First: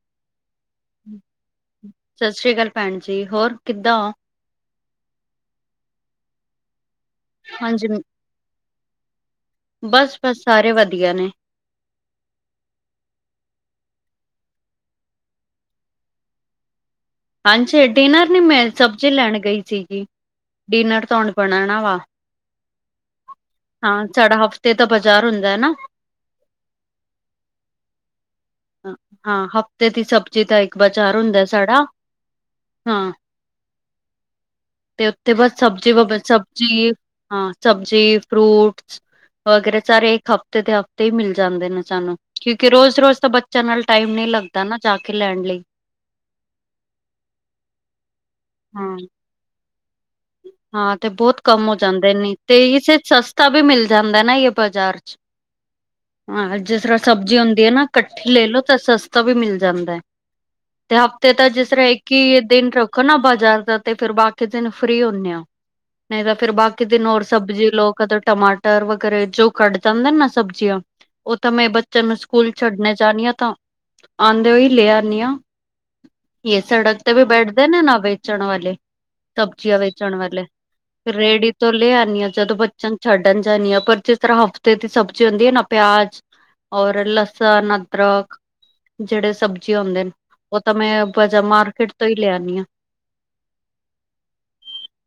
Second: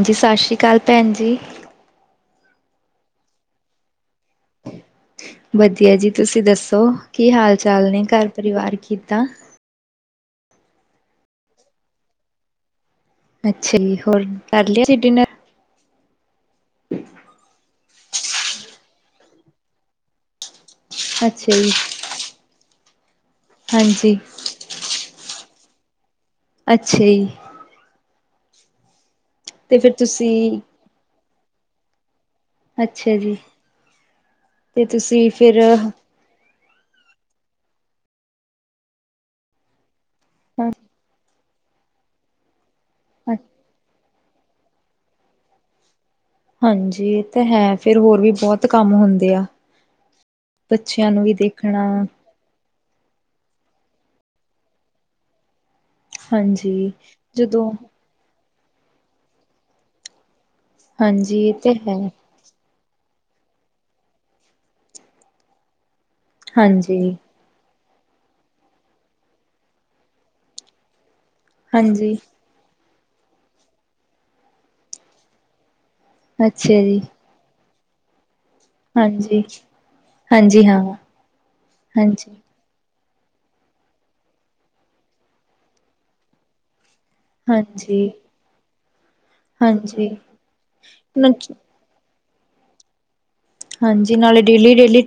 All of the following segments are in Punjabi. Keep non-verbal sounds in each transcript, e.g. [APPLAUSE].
ਹਾਂਜੀ ਸਤਿ ਸ੍ਰੀ ਅਕਾਲ ਭੈਣ ਜੀ। ਸਤਿ ਸ੍ਰੀ ਅਕਾਲ ਭੈਣ ਜੀ ਹੋਰ ਕਿੱਦਾਂ ਵਧੀਆ ਜੀ ਤੁਸੀਂ ਦੱਸੋ ਕੀ ਹਾਲ ਹਾਂਜੀ ਚਾਲ ਨੇ ਘਰ ਪਰਿਵਾਰ ਕਿੱਦਾਂ? ਬਸ ਬਸ ਸਾਰੇ ਵਧੀਆ ਨੇ। ਅੱਛਾ ਜੀ, ਹੋਰ ਕਰ ਲਿਆ ਸੀ ਡਿਨਰ। ਹਾਂਜੀ, ਡਿਨਰ ਨੀ ਮੈਂ ਸਬਜ਼ੀ ਲੈਣ ਗਈ ਸੀਗੀ। ਡਿਨਰ ਤਾਂ ਹੁਨ ਅੱਛਾ ਜੀ ਬਣਾਣਾ ਵਾ। ਹਾਂ, ਹਾਂਜੀ ਸਾਡਾ ਹਫ਼ਤੇ ਤੇ ਬਾਜ਼ਾਰ ਹੁੰਦਾ ਨਾ। ਅੱਛਾ ਜੀ। ਹਾਂ, ਤੇ ਹਫ਼ਤੇ ਫਿਰ ਦੀ ਸਬਜ਼ੀ ਦਾ ਤੁਸੀਂ ਇੱਕ ਬਾਜ਼ਾਰ ਹੁੰਦਾ ਸਾਡਾ। ਹਾਂ, ਅੱਛਾ ਜੀ ਤੇ ਤੁਸੀਂ ਉੱਥੇ ਬਸ ਫਿਰ ਸਬਜ਼ੀ ਵ ਸਬ ਜ਼ੀ ਹਾਂ ਸਬਜ਼ੀ ਫਰੂਟਸ ਵਗੈਰਾ ਸਾਰੇ ਇੱਕ ਹਫ਼ਤੇ ਦੇ ਹਫ਼ਤੇ ਈ ਮਿਲ ਜਾਂਦੇ ਨੇ ਸਾਨੂੰ ਕਿਉਂਕਿ ਰੋਜ਼ ਰੋਜ਼ ਤਾਂ ਬੱਚਿਆਂ ਨਾਲ ਟਾਈਮ ਨੀ ਲੱਗਦਾ ਨਾ ਜਾ ਕੇ ਲੈਣ ਲਈ। ਹਾਂਜੀ, ਏ ਤਾਂ ਹੈ ਫੇਰ ਹੋਰ ਵੀ ਬਹੁਤ ਕੰਮ ਹਾਂ ਹੁੰਦੇ ਆ। ਹਾਂ ਤੇ ਬੱਚਿਆਂ ਨੂੰ ਵੀ ਬਹੁਤ ਕੰਮ ਹੋ ਦੇਖਣਾ ਜਾਂਦੇ ਨੇ ਤੇ ਇਸੇ ਸਸਤਾ ਵੀ ਮਿਲ ਜਾਂਦਾ ਨਾ ਜੇ ਬਾਜ਼ਾਰ ਚ। ਹਾਂ, ਜਿਸ ਹਾਂਜੀ ਤਰ੍ਹਾਂ ਸਬਜ਼ੀ ਹੁੰਦੀ ਐ ਜਦੋਂ ਨਾ ਲੈ ਲੋ ਤਾਂ ਸਸਤਾ ਵੀ ਮਿਲ ਜਾਂਦਾ ਤੇ ਹਫ਼ਤੇ ਹਾਂਜੀ ਤਾਂ ਇਹ ਜਿਸ ਤੇ ਤਰ੍ਹਾਂ ਹੈ ਇੱਕ ਈ ਦਿਨ ਰੱਖ ਨਾ ਬਾਜ਼ਾਰ ਦਾ ਤੇ ਫੇਰ ਬਾਕੀ ਦਿਨ ਫ੍ਰਰੀ ਹੁੰਨੇ ਆ ਨਹੀਂ ਤਾਂ ਫੇਰ ਬਾਕੀ ਹਾਂਜੀ ਦਿਨ ਹੋਰ ਸਬਜ਼ੀ ਲੋ ਕਦੇ ਟਮਾਟਰ ਵਗੈਰਾ ਜੋ ਕੱਢ ਜਾਂਦੇ ਨੇ ਨਾ ਸਬਜ਼ੀਆਂ। ਓ ਤਾਂ ਮੈਂ ਬੱਚੇ ਹਾਂਜੀ ਨੂੰ ਸਕੂਲ ਛੱਡਣੇ ਜਾਣੀ ਆ ਤਾਂ ਆਂਦੇ ਹੋਏ ਈ ਲੈ ਆਨੀ ਆ। ਏ ਅੱਛਾ ਜੀ ਸੜਕ ਤੇ ਵੀ ਬੈਠਦੇ ਨੇ ਨਾ ਵੇਚਣ ਵਾਲੇ। ਹਾਂਜੀ ਸਬਜ਼ੀਆਂ ਵੇਚਣ ਵਾਲੇ ਹਾਂਜੀ ਹਾਂ ਰੇਹੜੀ ਤੋਂ ਲਿਆਣੀ ਆ ਹਾਂਜੀ ਜਦੋਂ ਛੱਡਣ ਜਾਣੀ ਆ ਪਰ ਜਿਸ ਤਰ੍ਹਾਂ ਹਫ਼ਤੇ ਦੀ ਸਬਜ਼ੀ ਹੁੰਦੀ ਐ ਨਾ ਪਿਆਜ ਔਰ ਲ ਸਣ, ਹਾਂਜੀ, ਅਦਰਕ। ਜਿਹੜੇ ਸਬਜ਼ੀਆਂ ਹੁੰਦੇ ਹਾਂਜੀ। ਨੇ ਓ ਤਾਂ ਮੈਂ ਮਾਰਕੀਟ ਤੋਂ ਹੀ ਲਿਆਂਣੀ ਆ। ਹਾਂਜੀ, ਨਾਲੇ ਡੇਲੀ ਡੇਲੀ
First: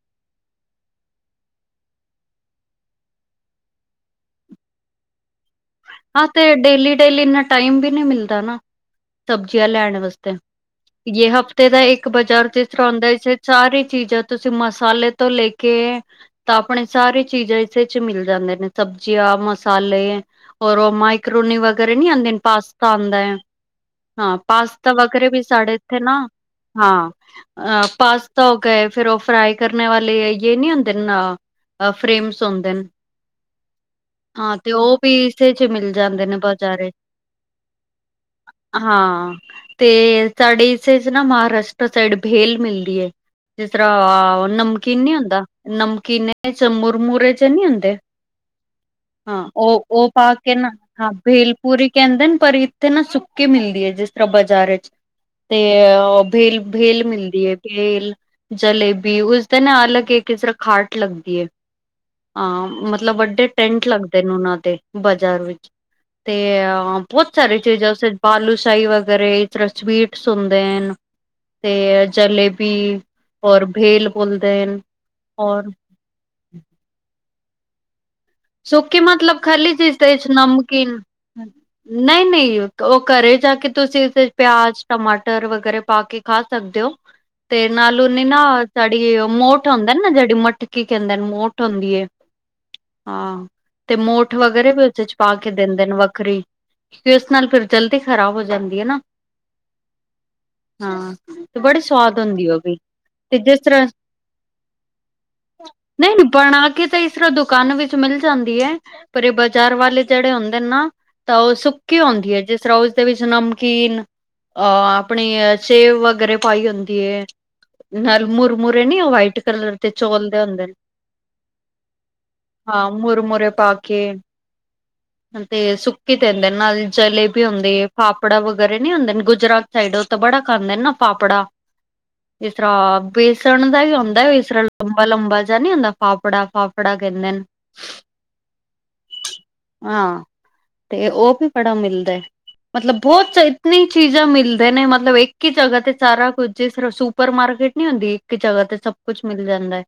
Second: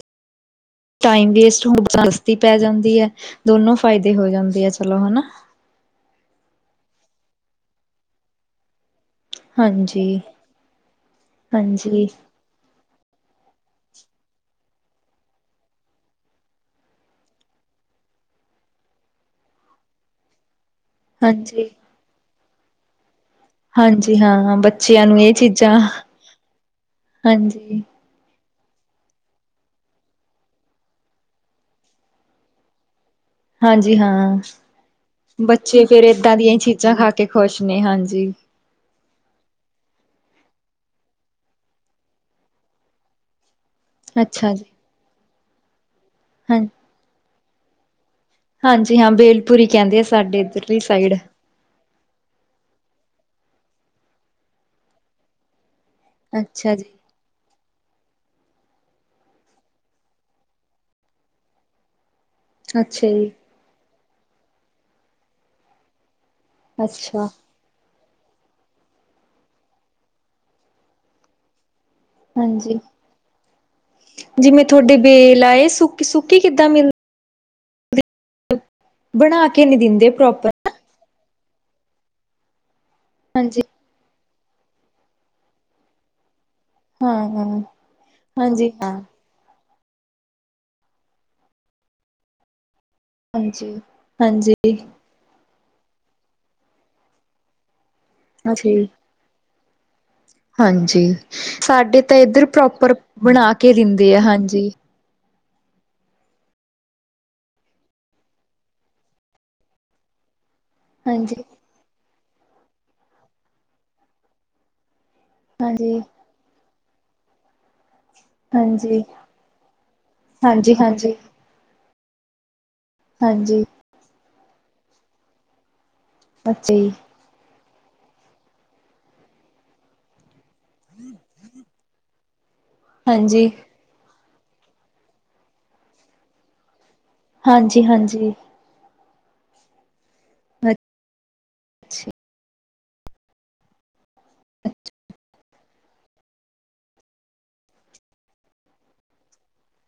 ਟਾਈਮ ਵੇਸਟ ਹੋਣ ਤੋਂ ਸਸਤੀ ਪੈ ਜਾਂਦੀ ਐ, ਦੋਨੋਂ ਫਾਇਦੇ ਹੋ ਜਾਂਦੇ ਆ। ਚਲੋ ਹਨਾ? ਹਾਂ, ਤੇ ਡੇਲੀ-ਡੇਲੀ ਇੰਨਾ ਟਾਈਮ ਵੀ ਨੀ ਮਿਲਦਾ ਨਾ। ਸਬਜ਼ੀਆਂ ਲੈਣ ਹਾਂਜੀ, ਵਾਸਤੇ ਜੇ ਹਫ਼ਤੇ ਦਾ ਇੱਕ ਹਾਂਜੀ। ਬਾਜ਼ਾਰ ਤੇ। ਇਸ ਤਰਾਂ ਹੁੰਦਾ ਜਿਸ ਵਿੱਚ ਸਾਰੀਆਂ ਚੀਜ਼ਾਂ, ਤੁਸੀਂ ਮਸਾਲੇ ਤੋਂ ਲੈ ਕੇ, ਤਾਂ ਆਪਣੇ ਸਾਰੀ ਚੀਜ਼ਾਂ ਇਸੇ ਵਿੱਚ ਮਿਲ ਜਾਂਦੇ ਨੇ, ਸਬਜ਼ੀਆਂ, ਮਸਾਲੇ। ਔਰ ਓ ਮੈਕਰੋਨੀ ਹਾਂਜੀ, ਵਗੈਰਾ ਨੀ ਆਂਦੇ ਪਾਸਤਾ ਆਂਦਾ। ਹਾਂਜੀ ਹਾਂ, ਪਾਸਤਾ ਬੱਚਿਆਂ ਨੂੰ ਵਗੈਰਾ ਇਹ ਵੀ ਸਾਡੇ ਚੀਜ਼ਾਂ ਇੱਥੇ ਨਾ, ਹਾਂ, ਹਾਂਜੀ, ਆ ਪਾਸ, ਧੋ ਕੇ ਫਿਰ ਓ ਫਰਾਈ ਕਰਨ ਵਾਲੇ ਜੇ ਨੀ ਹੁੰਦੇ ਫਰੇਮਸ ਹੁੰਦੇ ਨੇ। ਹਾਂਜੀ ਹਾਂ, ਵੀ ਇਸੇ 'ਚ ਬੱਚੇ ਮਿਲ ਫਿਰ ਜਾਂਦੇ ਏਦਾਂ ਨੇ ਦੀਆਂ ਈ ਬਾਜ਼ਾਰੇ ਚੀਜ਼ਾਂ ਖਾ ਕੇ ਖੁਸ਼ ਨੇ, ਹਾਂਜੀ। ਹਾਂ, ਤੇ ਸਾਡੇ ਹਿੱਸੇ ਚ ਨਾ ਮਹਾਰਾਸ਼ਟਰ ਸਾਈਡ ਵੇਲ ਮਿਲਦੀ ਐ। ਜਿਸ ਤਰ੍ਹਾਂ ਅੱਛਾ ਜੀ। ਨਮਕੀਨ ਨੀ ਹੁੰਦਾ ਨਮਕੀਨ ਹਾਂ, ਵਿੱਚ ਮੁਰਮੁਰੇ ਜੇ ਨੀ ਹੁੰਦੇ। ਹਾਂਜੀ, ਹਾਂ ਬੇਲਪੁਰੀ ਉਹ ਕਹਿੰਦੇ ਆ। ਉਹ ਪਾ ਸਾਡੇ ਕੇ ਨਾ ਇੱਧਰਲੀ ਹਾਂ ਸਾਈਡ। ਬਿਲ ਪੂਰੀ ਕਹਿੰਦੇ ਨੇ ਪਰ ਇੱਥੇ ਨਾ ਸੁੱਕੀ ਮਿਲਦੀ ਏ, ਜਿਸ ਤਰ੍ਹਾਂ ਬਾਜ਼ਾਰ ਚ ਤੇ ੳ ਭੇਲ ਅੱਛਾ ਜੀ, ਭੇਲ ਮਿਲਦੀ ਏ। ਭੇਲ, ਜਲੇਬੀ, ਉਸਦੇ ਨਾ ਅਲੱਗ ਇਕ ਤਰ੍ਹਾਂ ਖੱਟ ਲੱਗਦੀ ਏ। ਹਾਂ, ਅੱਛਾ ਮਤਲਬ ਜੀ, ਵੱਡੇ ਟੈਂਟ ਲੱਗਦੇ ਨੇ ਉਹਨਾਂ ਦੇ ਬਾਜ਼ਾਰ ਵਿੱਚ। ਤੇ ਹਾਂ ਅੱਛਾ, ਬਹੁਤ ਸਾਰੇ ਬਾਲੂਸ਼ਾਹੀ ਵਗੈਰਾ ਇਸ ਤਰਾ ਸਵੀਟਸ ਹੁੰਦੇ ਨੇ। ਤੇ ਜਲੇਬੀ ਹਾਂਜੀ। ਔਰ ਭੇਲ ਭੁਨਦੇ ਜਿਵੇਂ ਤੁਹਾਡੇ ਬੇਲ ਆਏ ਔਰ ਸੁੱਕੀ ਸੁੱਕੀ ਕਿੱਦਾਂ ਮਿਲ ਸੁੱਕੀ, ਮਤਲਬ ਬਣਾ ਕੇ ਖਾਲੀ ਨਹੀਂ ਇਸ ਦਿੰਦੇ ਵਿਚ ਪ੍ਰੋਪਰ ਨਮਕ ਕੀਨ ਨਹੀਂ ਨਹੀਂ, ਉਹ ਘਰ ਜਾ ਹਾਂਜੀ ਕੇ। ਤੁਸੀਂ ਫੇਰ ਪਯਾਜ, ਟਮਾਟਰ ਵਗੈਰਾ ਪਾ ਕੇ ਖਾ ਸਕਦੇ ੳ। ਹਾਂ ਹਾਂ ਤੇ ਨਾਲ ਉਨੇ ਨਾ ਹਾਂਜੀ ਤੁਹਾਡੀ ੳ ਮੋਠ ਹੁੰਦਾ ਨਾ ਜਿਹੜੀ, ਮਟ ਕੀ ਕਹਿੰਦੇ ਨੇ ਮੋਠ ਹੁੰਦੀ ਏ ਹਾਂ, ਹਾਂਜੀ ਤੇ ਮੋਠ ਹਾਂਜੀ ਵਗੈਰੇ ਵੀ ਉਦੇ ਚ ਪਾ ਕੇ ਦਿੰਦੇ ਨੇ ਵੱਖਰੀ, ਫੇਰ ੳਸ ਨਾਲ ਫੇਰ ਜਲਦੀ ਖ਼ਰਾਬ ਹੋ ਅੱਛਾ ਜਾਂਦੀ ਏ ਜੀ ਨਾ। ਹਾਂਜੀ। ਹਾਂ ਤੇ ਬੜੀ ਸਾਡੇ ਤਾਂ ਸਵਾਦ ਏਧਰ ਹੁੰਦੀ ਉਹ ਵੀ ਪ੍ਰੋਪਰ ਤੇ ਬਣਾ ਜਿਸ ਕੇ ਤਰ੍ਹਾਂ ਦਿੰਦੇ ਆ ਹਾਂਜੀ। ਨਹੀਂ ਨਹੀਂ, ਬਣਾ ਕੇ ਤਾਂ ਇਸ ਤਰ੍ਹਾਂ ਦੁਕਾਨ ਵਿੱਚ ਮਿਲ ਜਾਂਦੀ ਏਂ, ਪਰ ਇਹ ਬਾਜ਼ਾਰ ਵਾਲੇ ਜਿਹੜੇ ਹੁੰਦੇ ਨੇ ਨਾ, ਹਾਂਜੀ ਤਾਂ ਉਹ ਸੁ ਕੀ ਹੂੰਦੀ ਏ, ਜਿਸ ਤਰਾਂ ੳਦੇ ਵਿੱਚ ਨਮਕੀਨ ਅ ਆਪਣੇ ਸੇਬ ਹਾਂਜੀ ਵਗੈਰਾ ਪਾਏ ਹੁੰਦੀ ਏ। ਨਾਲ ਮੁਰਮੁਰ ਨੀ ਹਾਂਜੀ ਉਹ ਵਾਈਟ ਕਲਰ ਦੇ ਚੋਲ ਦੇ ਹੁੰਦੇ ਨੇ। ਹਾਂਜੀ ਹਾਂਜੀ। ਹਾਂ ਮੁੁਰਮਰੇ ਹਾਂਜੀ ਪਾ ਕੇ, ਤੇ ਸੁ ਕੇ ਪੈਂਦੇ ਨੇ ਨਾ ਅੱਛਾ ਤੇ ਨਾਲ ਜੀ ਜਲੇਬੀ ਹੁੰਦੀ ਏ, ਫਾਫੜਾ ਵਗੈਰਾ ਨਹੀਂ ਹੁੰਦੇ, ਗੁਜਰਾਤ ਸਾਈਡ ਬੜਾ ਖਾਂਦੇ ਨੇ ਨਾ ਫਾਪੜਾ। ਜਿਸ ਤਰ੍ਹਾਂ ਹਾਂਜੀ ਬੇਸਣ ਦਾ ਈ ਹੂੰਦਾ ਏ। ਲੰਬਾ-ਲੰਬਾ ਜੇਹਾ ਨੀ ਹੁੰਦਾ, ਫਾਫੜਾ ਫਾਫੜਾ ਕਹਿੰਦੇ ਨੇ। ਹਾਂਜੀ ਹਾਂਜੀ ਹਾਂ, ਤੇ ੳ ਵੀ ਬੜਾ ਅੱਛਾ ਮਿਲਦਾ ਏ। ਮਤਲਬ ਬਹੁਤ ਇਤਨੀ ਚੀਜ਼ਾਂ ਮਿਲਦੇ ਨੇ, ਮਤਲਬ ਇੱਕ ਹੀ ਜਗ੍ਹਾ ਤੇ ਸਾਰਾ ਕੁਝ ਜਿਸ ਤਰਾ ਸੁ ਸੁਪਰਮਾਰਕੀਟ ਨੀ ਹੁੰਦੀ, ਇੱਕ ਜਗ੍ਹਾ ਤੇ ਸਭ ਕੁਝ ਮਿਲ ਜਾਂਦਾ ਏ।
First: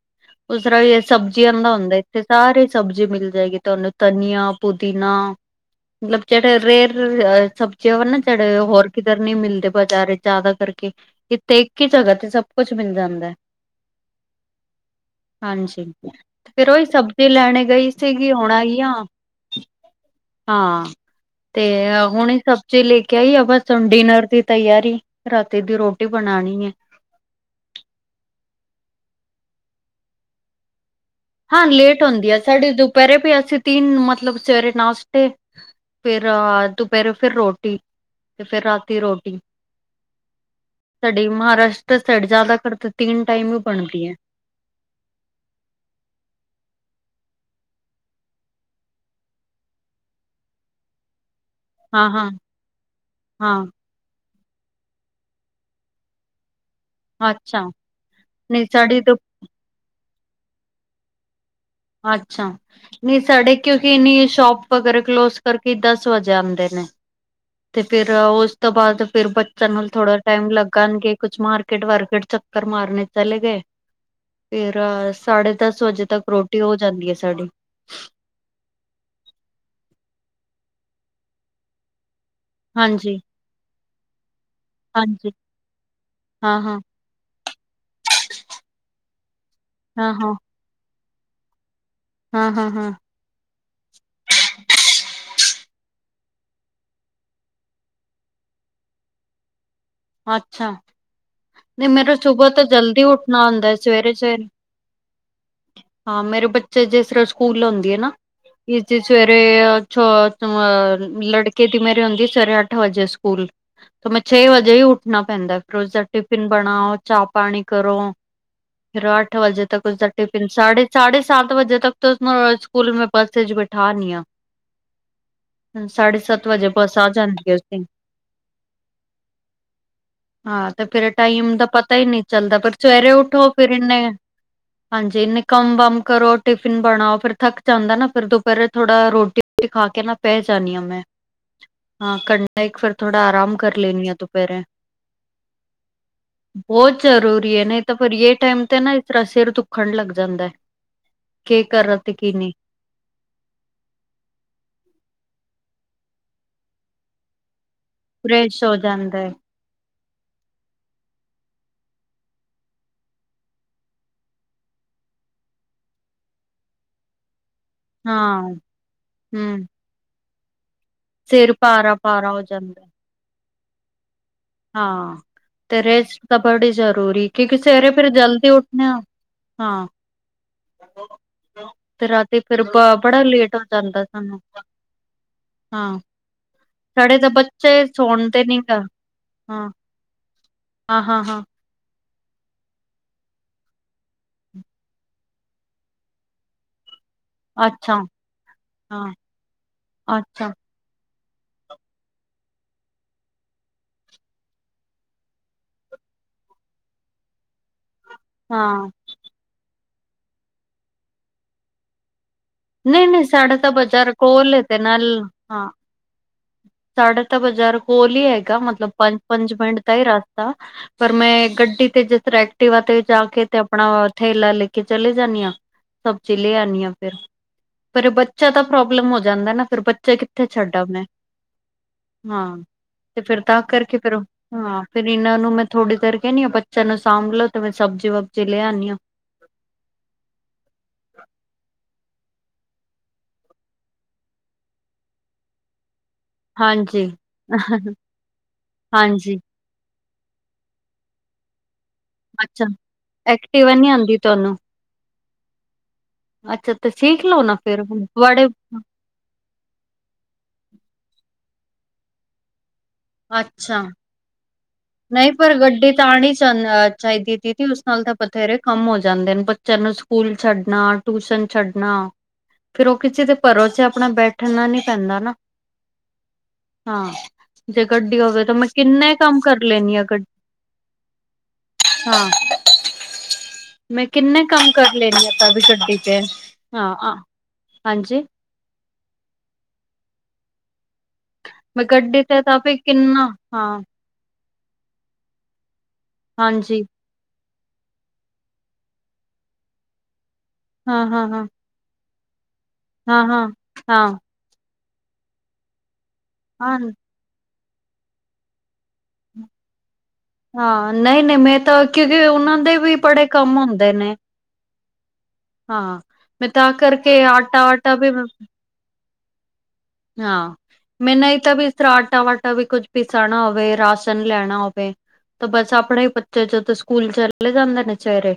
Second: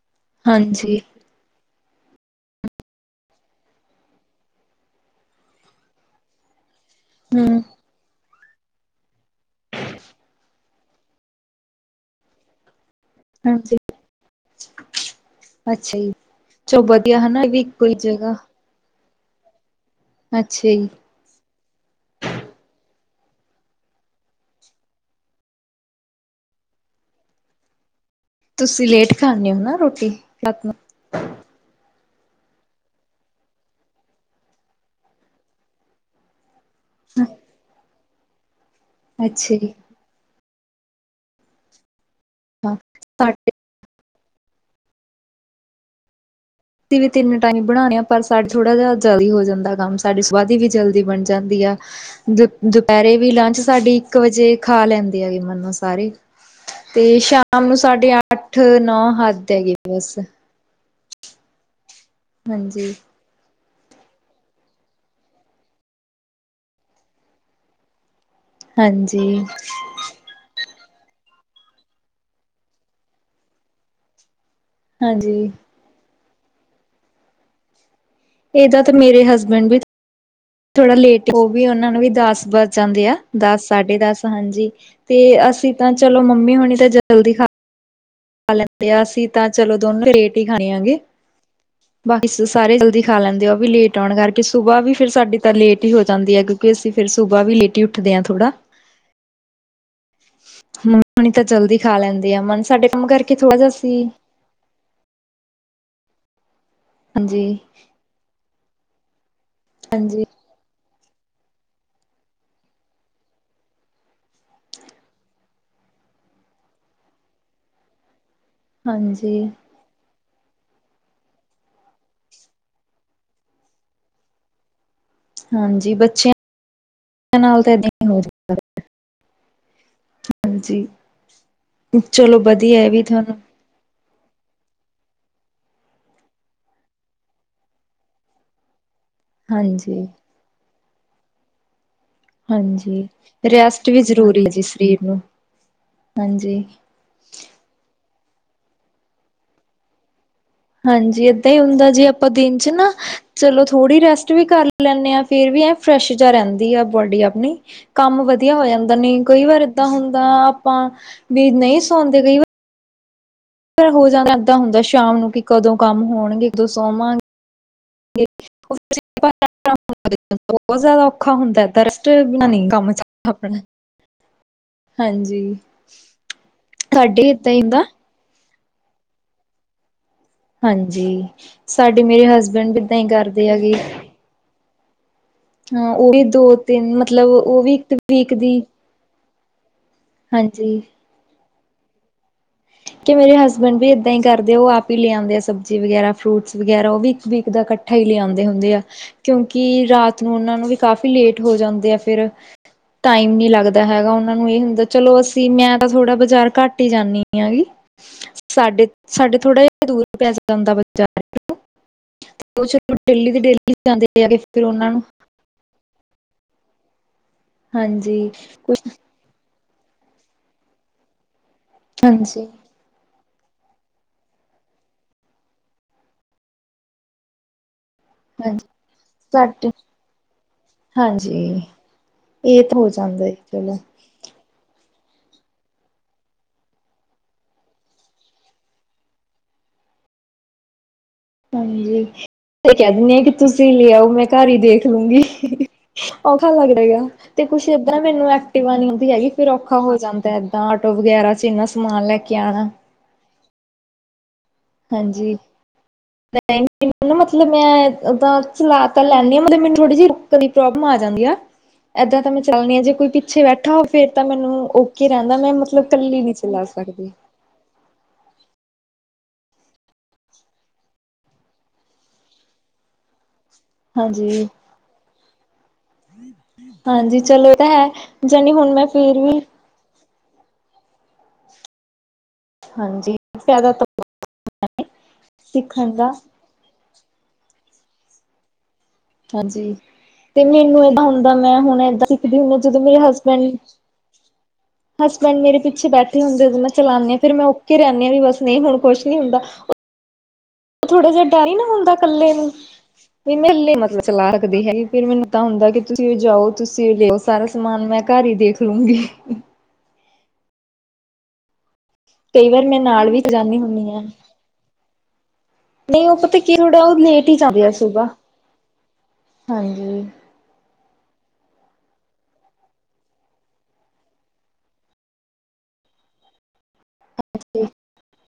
ਉਸੇ ਹਾਂਜੀ ਤਰ੍ਹਾਂ ਸਬਜ਼ੀਆਂ ਬਨਾਦੇ ਇੱਥੇ। ਸਾਰੀ ਸਬਜ਼ੀ ਮਿਲ ਜਾਏਗੀ ਤੁਹਾਨੂੰ, ਧਨੀਆ, ਪੁਦੀਨਾ, ਮਤਲਬ ਜਿਹੜੇ ਰੇਰ ਹਮ ਸਬਜ਼ੀਆਂ ੳ ਨਾ ਜੇੜੇ, ਹੋਰ ਕਿੱਧਰੇ ਨਹੀਂ ਮਿਲਦੇ, ਬਾਜ਼ਾਰ ਵਿੱਚ ਜ਼ਿਆਦਾ ਕਰਕੇ। ਇੱਥੇ ਇੱਕ ਹੀ ਜਗ੍ਹਾ ਤੇ ਸਭ ਕੁੱਛ ਮਿਲ ਜਾਂਦਾ। ਹਾਂਜੀ ਹਾਂਜੀ। ਅੱਛਾ ਜੀ ਤੇ ਫੇਰ ਚਲੋ ਉਹੀ ਸਭ ਵਧੀਆ ਜੀ ਹੀ ਹਨਾ ਇਹ ਵੀ ਲੈਣੇ ਇੱਕੋ ਗਈ ਹੀ ਸੀਗੀ ਜਗ੍ਹਾ ਹੁਣ ਆਈ ਆਂ। ਅੱਛਾ ਹਾਂ ਜੀ ਤੇ ਹੁਣੀ ਸਬਜੀ ਲੈ ਕੇ ਆਈ, ਆ ਬਸ ਹੁਨ ਡਿਨਰ ਦੀ ਤਿਆਰੀ। ਰਾਤੀ ਦੀ ਰੋਟੀ ਬਣਾਨੀ ਏ। ਤੁਸੀਂ ਲੇਟ ਖਾਂਦੇ ਹੋ ਨਾ ਰੋਟੀ ਰਾਤ ਨੂੰ। ਹਾਂ ਲੇਟ ਹੁੰਦੀ ਆ, ਸਾਡੇ ਦੁਪਹਿਰੇ ਵੀ ਅਸੀਂ ਤਿੰਨ ਮਤਲਬ ਸਵੇਰੇ ਨਾਸ਼ਤੇ ਫੇਰ ਦੁਪਹਿਰੇ ਫੇਰ ਰੋਟੀ, ਤੇ ਫੇਰ ਰਾਤੀ ਰੋਟੀ। ਅੱਛਾ ਜੀ ਸਾਡੀ ਮਹਾਰਾਸ਼ਟਰ ਸੈਡ ਹਾਂ ਜ਼ਿਆਦਾਤਰ ਤੀਨ ਸਾਡੇ ਟਾਈਮ ਹੀ ਬਣਦੀ ਏ। ਅਸੀਂ ਵੀ ਤਿੰਨ ਟਾਈਮ ਬਣਾਈ ਏ, ਪਰ ਸਾਡ ਥੋੜਾ ਜਿਹਾ ਜਲਦੀ ਹੋ ਜਾਂਦਾ ਕੰਮ, ਸਾਡੀ ਸੁਆਦੀ ਵੀ ਜਲਦੀ ਬਣ ਜਾਂਦੀ ਏ। ਹਾਂ ਹਾਂ ਦੁ ਦੁਪਹਿਰੇ ਵੀ ਲੰਚ ਹਾਂ ਸਾਡੀ ਇੱਕ ਵਜੇ ਖਾ ਲੈਂਦੇ ਹੈਗੀ ਮਨੋ ਸਾਰੇ। 'ਤੇ ਸ਼ਾਮ ਨੂੰ ਸਾਢੇ ਅੱਠ, ਨੌ ਹੱਦ ਹੈ ਗੀ ਬੱਸ। ਅੱਛਾ, ਹਾਂਜੀ ਨੀ ਸਾਡੇ ਕਿਉਂਕਿ ਇੰਨੀ ਸ਼ੋਪ ਵਗੈਰਾ ਕਲੋਜ ਕਰਕੇ ਦਸ ਵਜੇ ਆਂਦੇ ਨੇ। 'ਤੇ ਫੇਰ ਉਸ ਤੋਂ ਬਾਅਦ ਫਿਰ ਹਾਂਜੀ ਬੱਚਿਆਂ ਨਾਲ ਥੋੜਾ ਟਾਈਮ ਲੱਗਾਣਗੇ ਕੁਛ ਮਾਰਕਿਟ ਵਾਰਕਿਟ ਚੱਕਰ ਮਾਰਨੇ ਚਲੇ ਗੇ। ਫੇਰ ਹਾਂਜੀ ਸਾਢੇ ਦਸ ਵਜੇ ਤੱਕ ਰੋਟੀ ਹੋ ਜਾਂਦੀ ਐ ਸਾਡੀ। ਏਦਾ ਤਾਂ ਮੇਰੇ ਹਸਬੈਂਡ ਵੀ ਥੋੜਾ ਲੇਟ ਓ ਵੀ ਉਨਾਂ ਨੂੰ ਵੀ ਦਸ ਵਜ ਜਾਦੇ ਐ, ਹਾਂਜੀ ਦਸ, ਸਾਢੇ ਦਸ ਹਾਂਜੀ। ਤੇ ਹਾਂਜੀ ਅਸੀਂ ਤਾਂ ਚਲੋਂ ਮੰਮੀ ਹਾਂ ਹੁਣੀ ਹਾਂ ਤਾਂ ਜਲਦੀ ਖਾ ਖਾ ਲੈਂਦੇ ਆ, ਅਸੀ ਤਾਂ ਚਲੋਂ ਦੋਨੋ ਹਾਂ ਹਾਂ ਰੇਟ ਈ ਖਾਣੇ ਆ ਗੇ ਬਸ ਹਾਂ ਹਾਂ ਸਾਰੇ ਹਾਂ ਜਲਦੀ ਖਾ ਲੈਂਦੇ ਓ ਵੀ ਲੇਟ ਆਉਣ ਕਰਕੇ, ਸੁਬਾਹ ਵੀ ਫਿਰ ਸਾਡੀ ਤਾਂ ਲੇਟ ਈ ਹੋ ਜਾਂਦੀ ਐ ਕਿਉਂਕਿ ਅਸੀਂ ਫਿਰ ਸੁਬਾ ਵੀ ਲੇਟ ਈ ਉ ਠਦੇ ਆ ਥੋੜਾ। [UNINTELLIGIBLE] ਅੱਛਾ, ਮੰਮੀ ਹੋਣੀ ਤਾਂ ਜਲਦੀ ਨੀ ਖਾ ਮੇਰਾ ਲੈਂਦੇ ਆ ਸੁਬਾਹ ਤੋਂ ਮਨ ਸਾਡੇ ਜਲਦੀ ਕੰਮ ਕਰਕੇ ਉੱਠਣਾ ਥੋੜਾ ਜਿਹਾ ਹੁੰਦਾ ਸੀ ਸਵੇਰੇ-ਸਵੇਰੇ। ਹਾਂ ਮੇਰੇ ਬੱਚੇ ਜਿਸ ਤਰ੍ਹਾਂ ਹਾਂਜੀ। ਸਕੂਲ ਹੁੰਦੀ ਏ ਨਾ। ਈਚੀ ਸਵੇਰੇ ਅ ਛੋ ਹਾਂਜੀ, ਮ ਲੜਕੇ ਦੀ ਮੇਰੀ ਹੁੰਦੀ ਐ ਸਵੇਰੇ ਅੱਠ ਵਜੇ ਸਕੂਲ ਤਾਂ ਮੈਂ ਛੇ ਵਜੇ ਵੀ ਉੱਠਣਾ ਪੈਂਦਾ ਫਿਰ ਉਸਦਾ ਟਿਫਿਨ ਬਣਾਓ, ਚਾਹ ਪਾਣੀ ਕਰੋ, ਫੇਰ ਅੱਠ ਹਾਂਜੀ, ਵਜੇ ਤੱਕ ਉਸਦਾ ਟਿਫਿਨ ਸਾਢੇ, ਸਾਢੇ ਸੱਤ ਵਜੇ ਤੱਕ ਤਾਂ ਉਸਨੂੰ ਸਕੂਲ ਮੈਂ ਬੱਸ ਇਚ ਬਿਠਾ ਆਨੀ ਆ। ਹਾਂਜੀ ਸਾਢੇ ਸੱਤ ਵਜੇ ਬਸ ਆ ਜਾਂਦੀ ਐ ਉਸ ਦੀ। ਓ [INAUDIBLE] ਹਾਂ ਤੇ ਹਾਂਜੀ। ਫੇਰ ਏ ਟਾਈਮ ਦਾ ਪਤਾ ਈ ਨੀ ਚਲੋ ਚੱਲਦਾ ਫੇਰ ਵਧੀਆ ਹੈ ਵੀ ਸਵੇਰੇ ਤੁਹਾਨੂੰ ਉੱਠੋ ਫਿਰ ਇਨੇ ਹਾਂਜੀ ਇਨੇ ਕੰਮ ਵਮ ਕਰੋ ਟਿਫਿਨ ਬਣਾਓ, ਫੇਰ ਥੱਕ ਜਾਂਦਾ ਐ ਨਾ, ਫਿਰ ਦੁਪੈਰੇ ਥੋੜਾ ਰੋ ਟੀ ਖਾ ਕੇ ਹਾਂਜੀ, ਨਾ ਪੈ ਜਾਂਨੀ ਆ ਮੈਂ। ਹਾਂ ਘੰਟਾ ਇੱਕ ਫਿਰ ਹਾਂਜੀ। ਥੋੜਾ ਆਰਾਮ ਕਰ ਲੈਨੀ ਆ ਦੁਪੈਰੇ। ਵੀਰ ਨੂੰ ਹਾਂਜੀ। ਬੋ ਜ਼ਰੂਰੀ ਏ ਨਈ ਤਾਂ ਪਰ ਯੈ ਟਾਈਮ ਤੇ ਨਾ ਇਸ ਤਰ੍ਹਾਂ ਸਿਰ ਦੁੱਖਣ ਲੱਗ ਜਾਂਦਾ ਐ। ਹਾਂਜੀ ਏਦਾਂ ਈ ਹੁੰਦਾ ਜੇ ਆਪਾਂ ਦਿਨ 'ਚ ਨਾ ਚਲੋ ਥੋੜ੍ਹੀ ਰੈਸਟ ਵੀ ਕਰ ਲੈਂਨੇ ਆ, ਫੇਰ ਵੀ ਐ ਫਰੈਸ਼ ਜਾ ਰਹਿੰਦੀ ਆ ਬੋਡੀ ਆਪਣੀ। ਕੰਮ ਵਧੀਆ ਹੋ ਜਾਂਦਾ ਆ, ਨਈ ਕਈ ਵਾਰ ਏਦਾਂ ਹੁੰਦਾ ਆਪਾਂ ਵੀ ਨਈ ਸੌਂਦੇ ਕਈ ਵਾ ਫੇਰ ਹੋ ਜਾਂਦਾ ਇੱਦਾਂ ਹੁੰਦਾ ਸ਼ਾਮ ਨੂੰ ਕਿ ਕਦੋਂ ਕੰਮ ਹੋਣਗੇ, ਕਦੋਂ ਸੋਮਾ [INAUDIBLE] ਹਾਂ ਹੂੰ ਬੋ ਜ਼ਿਆਦਾ ਔਖਾ ਸਿਰ ਹੁੰਦਾ ਏਦਾ ਭਾਰਾ ਰੈਸਟ ਭਾਰਾ ਹੋ ਬਿਨਾ ਨੀ ਜਾਂਦਾ ਹੈ। ਕੰਮ ਚ [INAUDIBLE] ਆਪਣਾ। ਹਾਂ ਹਾਂਜੀ ਤੇ ਰੇਸਟ ਤਾਂ ਬੜੀ ਜ਼ਰੂਰੀ ਸਾਡੇ ਏਦਾਂ ਕਿਉਂਕਿ ਹੀ ਹੁੰਦਾ ਸਵੇਰੇ ਫਿਰ ਜਲਦੀ ਉੱਠ ਨੇ ਆ। ਹਾਂ। ਹਾਂਜੀ, ਸਾਡੇ ਤੇ ਮੇਰੇ ਹਸਬੈਂਡ ਇਦਾਂ ਈ ਕਰਦੇ ਆਗੇ। ਹਮ। ਹਾਂ, ਉਹ ਵੀ ਦੋ ਤਿੰਨ ਸਾਡੇ ਤਾਂ ਮਤਲਬ ਉਹ ਵੀ ਬੱਚੇ ਇੱਕ ਵੀਕ ਸੌਣਦੇ ਨੀ ਦੀ ਗਾ। ਹਾਂ, ਹਾਂਜੀ ਹਾਂ-ਹਾਂ-ਹਾਂ। ਕਿ ਮੇਰੇ ਹਸਬੈਂਡ ਵੀ ਏਦਾਂ ਈ ਕਰਦੇ ਆ, ਓ ਆਪ ਈ ਲਿਆ ਆਂਦੇ ਆ ਸਬਜ਼ੀ ਵਗ਼ੈਰਾ, ਫਰੂਟਸ ਵਗੈਰਾ ਓ ਵੀ ਵੀਕ ਦਾ ਕੱਠਾ ਅੱਛਾ ਈ ਲਿਆਉਂਦੇ ਹੁੰਦੇ ਆ ਹਾਂ ਕਿਉਂਕਿ ਰਾਤ ਨੂੰ ਅੱਛਾ ਉਨਾਂ ਨੂੰ ਵੀ ਕਾਫੀ ਲੇਟ ਹੋ ਜਾਂਦੇ ਆ ਫਿਰ ਟਾਈਮ ਨੀ ਲੱਗਦਾ ਹੈਗਾ, ਉਨਾਂ ਨੂੰ ਇਹ ਹੁੰਦਾ ਚਲੋਂ ਅਸੀਂ ਮੈਂ ਤਾਂ ਥੋੜਾ ਬਾਜ਼ਾਰ ਘੱਟ ਈ ਜਾਂਨੀ ਗੀ, ਹਾਂ ਸਾਡੇ, ਸਾਡੇ ਥੋੜਾ ਜਾ ਦੂਰ ਪੈ ਜਾਂਦਾ ਬਾਜਾਰ। ਨਈ-ਨਈ ਸਾਡਾ ਤਾਂ ਡੇਲੀ ਬਜ਼ਾਰ ਜਾਂਦੇ ਆ ਕੋਲ ਏ ਫਿਰ 'ਤੇ ਉਹਨਾਂ ਨੂੰ ਨਾਲ ਹਾਂ। ਸਾਡੇ ਤਾਂ ਬਾਜ਼ਾਰ ਕੋਲ ਈ ਹਾਂਜੀ ਹੈਗਾ ਕੁਛ ਮਤਲਬ ਪੰ ਪੰਜ ਮਿੰਟ ਦਾ ਹੀ ਰਾਸਤਾ ਪਰ ਮੈਂ ਗੱਡੀ ਤੇ ਜਿਸ ਤਰ ਹਾਂਜੀ ਐਕਟਿਵਾ ਤੇ ਜਾ ਕੇ ਤੇ ਆ ਆਪਣਾ ਥੈਲਾ ਲੈ ਕੇ ਚਲੇ ਜਾਂਣੀ ਆਂ ਸਬਜੀ ਲੈ ਆਣੀ ਆਂ ਫਿਰ ਪਰ ਬੱਚਾ ਤਾਂ ਹਾਂਜੀ ਪ੍ਰੋਬਲਮ ਹੋ ਜਾਂਦਾ ਨਾ ਫਿਰ ਬੱਚੇ ਕਿੱਥੇ ਛੱਡਾ ਮੈਂ ਜੀ ਹਾਂ ਇਹ ਤੇ ਹੋ ਜਾਂਦਾ ਹੈ ਫਿਰ ਤਾਂ ਚਲੋ। ਕਰਕੇ ਫਿਰ ਹਾਂ ਫਿਰ ਇਹਨਾਂ ਨੂੰ ਮੈਂ ਥੋੜ੍ਹੀ ਦੇਰ ਕਹਿਨੀ ਆਂ ਬੱਚਿਆਂ ਨੂੰ ਸਾਂਭ ਲੋ ਤੇ ਮੈਂ ਸਬਜ਼ੀ ਵਬਜੀ ਲੈ ਆਣੀ ਆਂ। ਹਾਂਜੀ ਤੇ ਕਹਿ ਦਿੰਨੀ ਆ ਕਿ ਤੁਸੀਂ ਲੈ ਆਓ ਮੈਂ ਘਰ ਹੀ ਦੇਖ ਲੂੰਗੀ। ਔਖਾ ਲੱਗਦਾ ਗਾ ਹਾਂਜੀ ਤੇ ਕੁੱਛ ਏਦਾਂ ਮੈਨੂੰ ਐਕਟਿਵਾ ਨੀ ਆਉਂਦੀ ਹੈਗੀ ਹਾਂਜੀ ਫਿਰ ਔਖਾ ਹੋ ਜਾਂਦਾ। ਤਾਂ ਆਟੋ ਵਗੈਰਾ 'ਚ ਇੰਨਾ ਸਮਾਨ ਲੈ ਕੇ ਆਣਾ ਅੱਛਾ ਐਕਟਿਵਾ ਨੀ ਆਂਦੀ ਤੁਹਾਨੂੰ ਹਾਂਜੀ ਮੈਂ ਅੱਛਾ ਤੇ [UNINTELLIGIBLE] ਨਾ ਸਿੱਖ ਲਓ ਮਤਲਬ ਫਿਰ ਮੈਂ ਉਦਾਂ ਬੜੇ ਚਲ ਲੈਂਨੀ ਆਂ ਮਤਲਬ ਮੈਨੂੰ ਥੋੜੀ ਜਿਹੀ [UNINTELLIGIBLE] ਪ੍ਰੋਬਲਮ ਆ ਜਾਂਦੀ ਆ ਏਦਾਂ ਮੈਂ ਚੱਲਦੀ ਹਾਂ ਜੇ ਕੋਈ ਪਿੱਛੇ ਬੈਠਾ ਫਿਰ ਤਾਂ ਮੈਨੂੰ ਓ ਨਈ ਪਰ ਗੱਡੀ ਤਾਂ ਆਣੀ ਚਾ ਚਾਹੀਦੀ ਆ ਦੀਦੀ ਉਸ ਨਾਲ ਤਾਂ ਬਥੇਰੇ ਕੰਮ ਹੋ ਜਾਂਦੇ ਨੇ ਬੱਚਿਆਂ ਨੂੰ ਸਕੂਲ ਛੱਡਣਾ ਟਿਊਸ਼ਨ ਛੱਡਣਾ ਫਿਰ ਓ ਕਿਸੇ ਦੇ ਭਰੋਸੇ ਆਪਣਾ ਹਾਂਜੀ ਬੈਠਣਾ ਨੀ ਪੈਂਦਾ ਨਾ। ਹਾਂ ਹਾਂਜੀ ਚਲੋ ਇਹ ਤਾਂ ਜੇ ਹੈ ਗੱਡੀ ਹੋਵੇ ਜਾਣੀ ਤਾਂ ਮੈਂ ਹੁਣ ਕਿੰਨੇ ਫੇਰ ਕੰਮ ਵੀ ਕਰਨ ਸਿਖ ਲੈਣੀ ਆ ਗੱਡ ਹਾਂ। ਹਾਂਜੀ ਫਾਇਦਾ ਤਾਂ ਮੈਂ ਕਿੰਨੇ ਕੰਮ ਕਰ ਲੈਣੀ ਆਪਾਂ ਵੀ ਸਿੱਖਣ ਗੱਡੀ ਦਾ ਤੇ ਹਾਂ ਆਂ ਹਾਂਜੀ। ਹਾਂਜੀ ਤੇ ਮੈਨੂੰ ਏਦਾਂ ਹੁਣ ਦਾਂ ਮੈਂ ਹੁਣ ਏਦਾਂ ਗੱਡੀ ਸਿੱਖਦੀ ਤੇ ਹੁੰਦੀ ਤਾਂ ਵੀ ਜਦੋਂ ਮੇਰੇ ਕਿੰਨਾ ਹਸਬੈਂਡ ਹਾਂ ਹਸਬੈਂਡ ਮੇਰੇ ਪਿੱਛੇ ਬੈਠੇ ਹੁੰਦੇ ਮੈਂ ਹਾਂਜੀ ਚਲਾਂਦੀ ਫਿਰ ਮੈਂ ਓ ਕੀ ਰੈਂਨੇ ਵੀ ਬਸ ਨਈ ਹੁਣ ਕੁਛ ਨੀ ਹੁੰਦਾ। ਹਾਂ ਥੋੜਾ ਜਿਹਾ ਹਾਂ ਡਰ ਹਾਂ ਹੀ ਨਾ ਹੁੰਦਾ ਕੱਲੇ ਨੂੰ ਹਾਂ ਵੀ ਹਾਂ ਮਹਲੇ ਮਤਲਬ ਹਾਂ ਚਲਾ ਸਕਦੀ ਹੈਗੀ ਫਿਰ ਮੈਨੂੰ ਪਤਾ ਹੁੰਦਾ ਕਿ ਤੁਸੀਂ ਜਾਓ ਹਾਂ ਤੁਸੀਂ ਲੈ ਆਓ ਸਾਰਾ ਸਮਾਨ ਮੈਂ ਘਰ ਹੀ ਦੇਖ ਲੂੰਗੀ। ਹਾਂ ਨਈ-ਨਈ ਮੈਂ ਤਾਂ ਕਿਉਂਕਿ ਕਈ ਉਹਨਾਂ ਵਾਰ ਦੇ ਮੈਂ ਵੀ ਨਾਲ ਬੜੇ ਜਾਂਦੀ ਕੰਮ ਹੁੰਦੀ ਹੁੰਦੇ ਹਾਂ। ਨੇ। ਹਾਂ ਨਹੀਂ ਉਹ ਪਤਾ ਮੈਂ ਕੀ ਤਾਂ ਥੋੜਾ ਉਹ ਕਰਕੇ ਲੇਟ ਹੀ ਜਾਂਦੇ ਆ ਆਟਾ-ਆਟਾ ਸੁਬਾਹ ਵੀ ਹਾਂਜੀ ਹਾਂ ਮੈਨੂੰ ਇਹ ਤਾਂ ਵੀ ਇਸ ਤਰ੍ਹਾਂ ਆਟਾ ਵਾਟਾ ਵੀ ਕੁਝ ਪੀਸਾਣਾ ਹੋਵੇ ਰਾਸ਼ਨ ਲੈਣਾ ਹੋਵੇ। ਤਾ ਬਸ ਆਪਣੇ ਹੀ ਬੱਚਾ ਜ ਸਕੂ ਸਕੂਲ ਚਲੇ ਜਾਂਦੇ ਨੇ ਵਿਚਾਰੇ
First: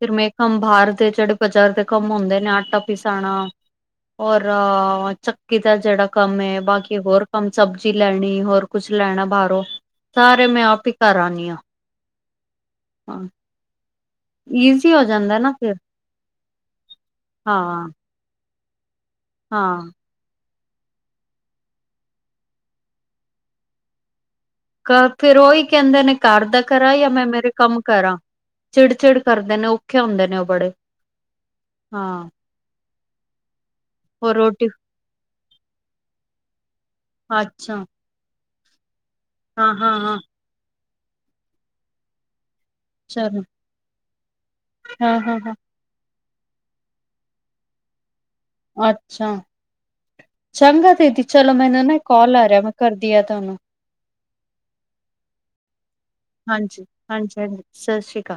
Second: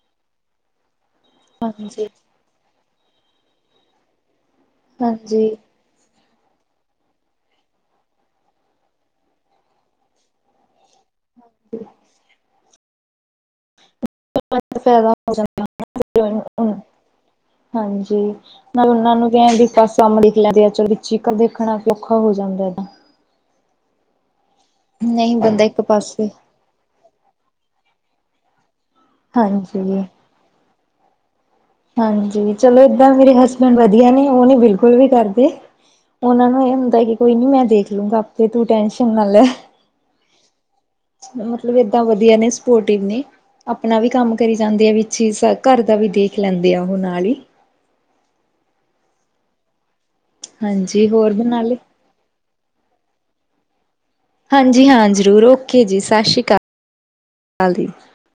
ਫਿਰ ਮੈਂ ਕੰਮ ਬਾਰ ਦੇ ਜੇੜੇ ਬਜ਼ਾਰ ਦੇ ਹਾਂਜੀ ਕੰਮ ਹੁੰਦੇ ਨੇ ਆਟਾ ਪਿਸਾਣਾ ਔਰ ਹਾਂਜੀ ਚੱਕੀ ਦਾ ਜੇੜਾ ਕੰਮ ਏ ਬਾਕੀ ਹੋਰ ਕੰਮ ਸਬਜ਼ੀ ਲੈਣੀ ਹੋਰ ਕੁਛ ਲੈਣਾ ਬਾਰੋਂ ਸਾਰੇ ਮੈਂ ਆਪ ਹੀ ਕਰ ਆਣੀ ਆਂ ਹਾਂ। ਈਜ਼ੀ ਫੈਦਾ ਹੋ ਨਾ ਫਿਰ ਜਾਂਦਾ [UNINTELLIGIBLE] ਹਾਂ ਹਾਂਜੀ। ਨਾਲੇ ਉਹਨਾਂ ਨੂੰ ਕਹਿ ਵੀ ਹਾਂ ਕਸਮ ਲਿਖ ਲੈਂਦੇ ਆ ਚਲ ਚੀਕ ਦੇਖਣਾ ਔਖਾ ਹੋ ਜਾਂਦਾ ਨਾ। ਕਰ ਫਿਰ ਨਹੀਂ ਉਹੀ ਬੰਦਾ ਇੱਕ ਕੈਂਦੇ ਨੇ ਪਾਸੇ ਕਰ ਦਾ ਕਰਾਂ ਜਾਂ ਮੈਂ ਮੇਰੇ ਕੰਮ ਕਰਾਂ ਚਿੜ-ਚਿੜ ਕਰਦੇ ਨੇ ਔਖੇ ਹਾਂਜੀ ਹੁੰਦੇ ਨੇ ਓ ਬੜੇ ਹਾਂ ਹਾਂਜੀ ਚਲੋ ਏਦਾਂ ਮੇਰੇ ਹਸਬੈਂਡ ਵਧੀਆ ਨੇ ਹੋਰ ਓ ਨਿ ਰੋਟੀ ਬਿਲਕੁਲ ਵੀ ਡਰਦੇ ਉਹਨਾਂ ਨੂੰ ਇਹ ਹੁੰਦਾ ਕਿ ਕੋਈ ਨੀ ਮੈਂ ਅੱਛਾ ਦੇਖ ਲੂੰਗਾ ਆਪੇ ਤੂੰ ਟੈਨਸ਼ਨ ਨਾ ਲੈ। ਹਾਂ-ਹਾਂ-ਹਾਂ। ਮਤਲਬ ਏਦਾਂ ਵਧੀਆ ਨੇ। ਸਪੋਟਿਵ ਨੇ ਚਲੋ ਆਪਣਾ ਵੀ ਕੰਮ ਕਰੀ ਜਾਂਦੇ ਆ ਵਿੱਚ ਹੀ ਹਾਂ-ਹਾਂ-ਹਾਂ ਘਰ ਦਾ ਵੀ ਦੇਖ ਲੈਂਦੇ ਆ ਓ ਨਾਲ ਈ। ਅੱਛਾ ਚੰਗਾ ਹਾਂਜੀ ਦੀਦੀ ਹੋਰ ਚਲੋ ਬਣਾ ਲਏ ਮੈਨੂੰ ਨਾ ਕੋਲ ਆ ਰਿਆ ਮੈਂ ਕਰਦੀ ਆ ਤੁਹਾਨੂੰ ਹਾਂਜੀ ਹਾਂ ਜ਼ਰੂਰ ਓਕੇ ਜੀ ਸਤਿ ਸ਼੍ਰੀ ਅਕਾਲ- ਸਤਿ ਸ਼੍ਰੀ ਹਾਂਜੀ-ਹਾਂਜੀ-ਹਾਂਜੀ ਅਕਾਲ ਜੀ। ਸਤਿ ਸ਼੍ਰੀ ਅਕਾਲ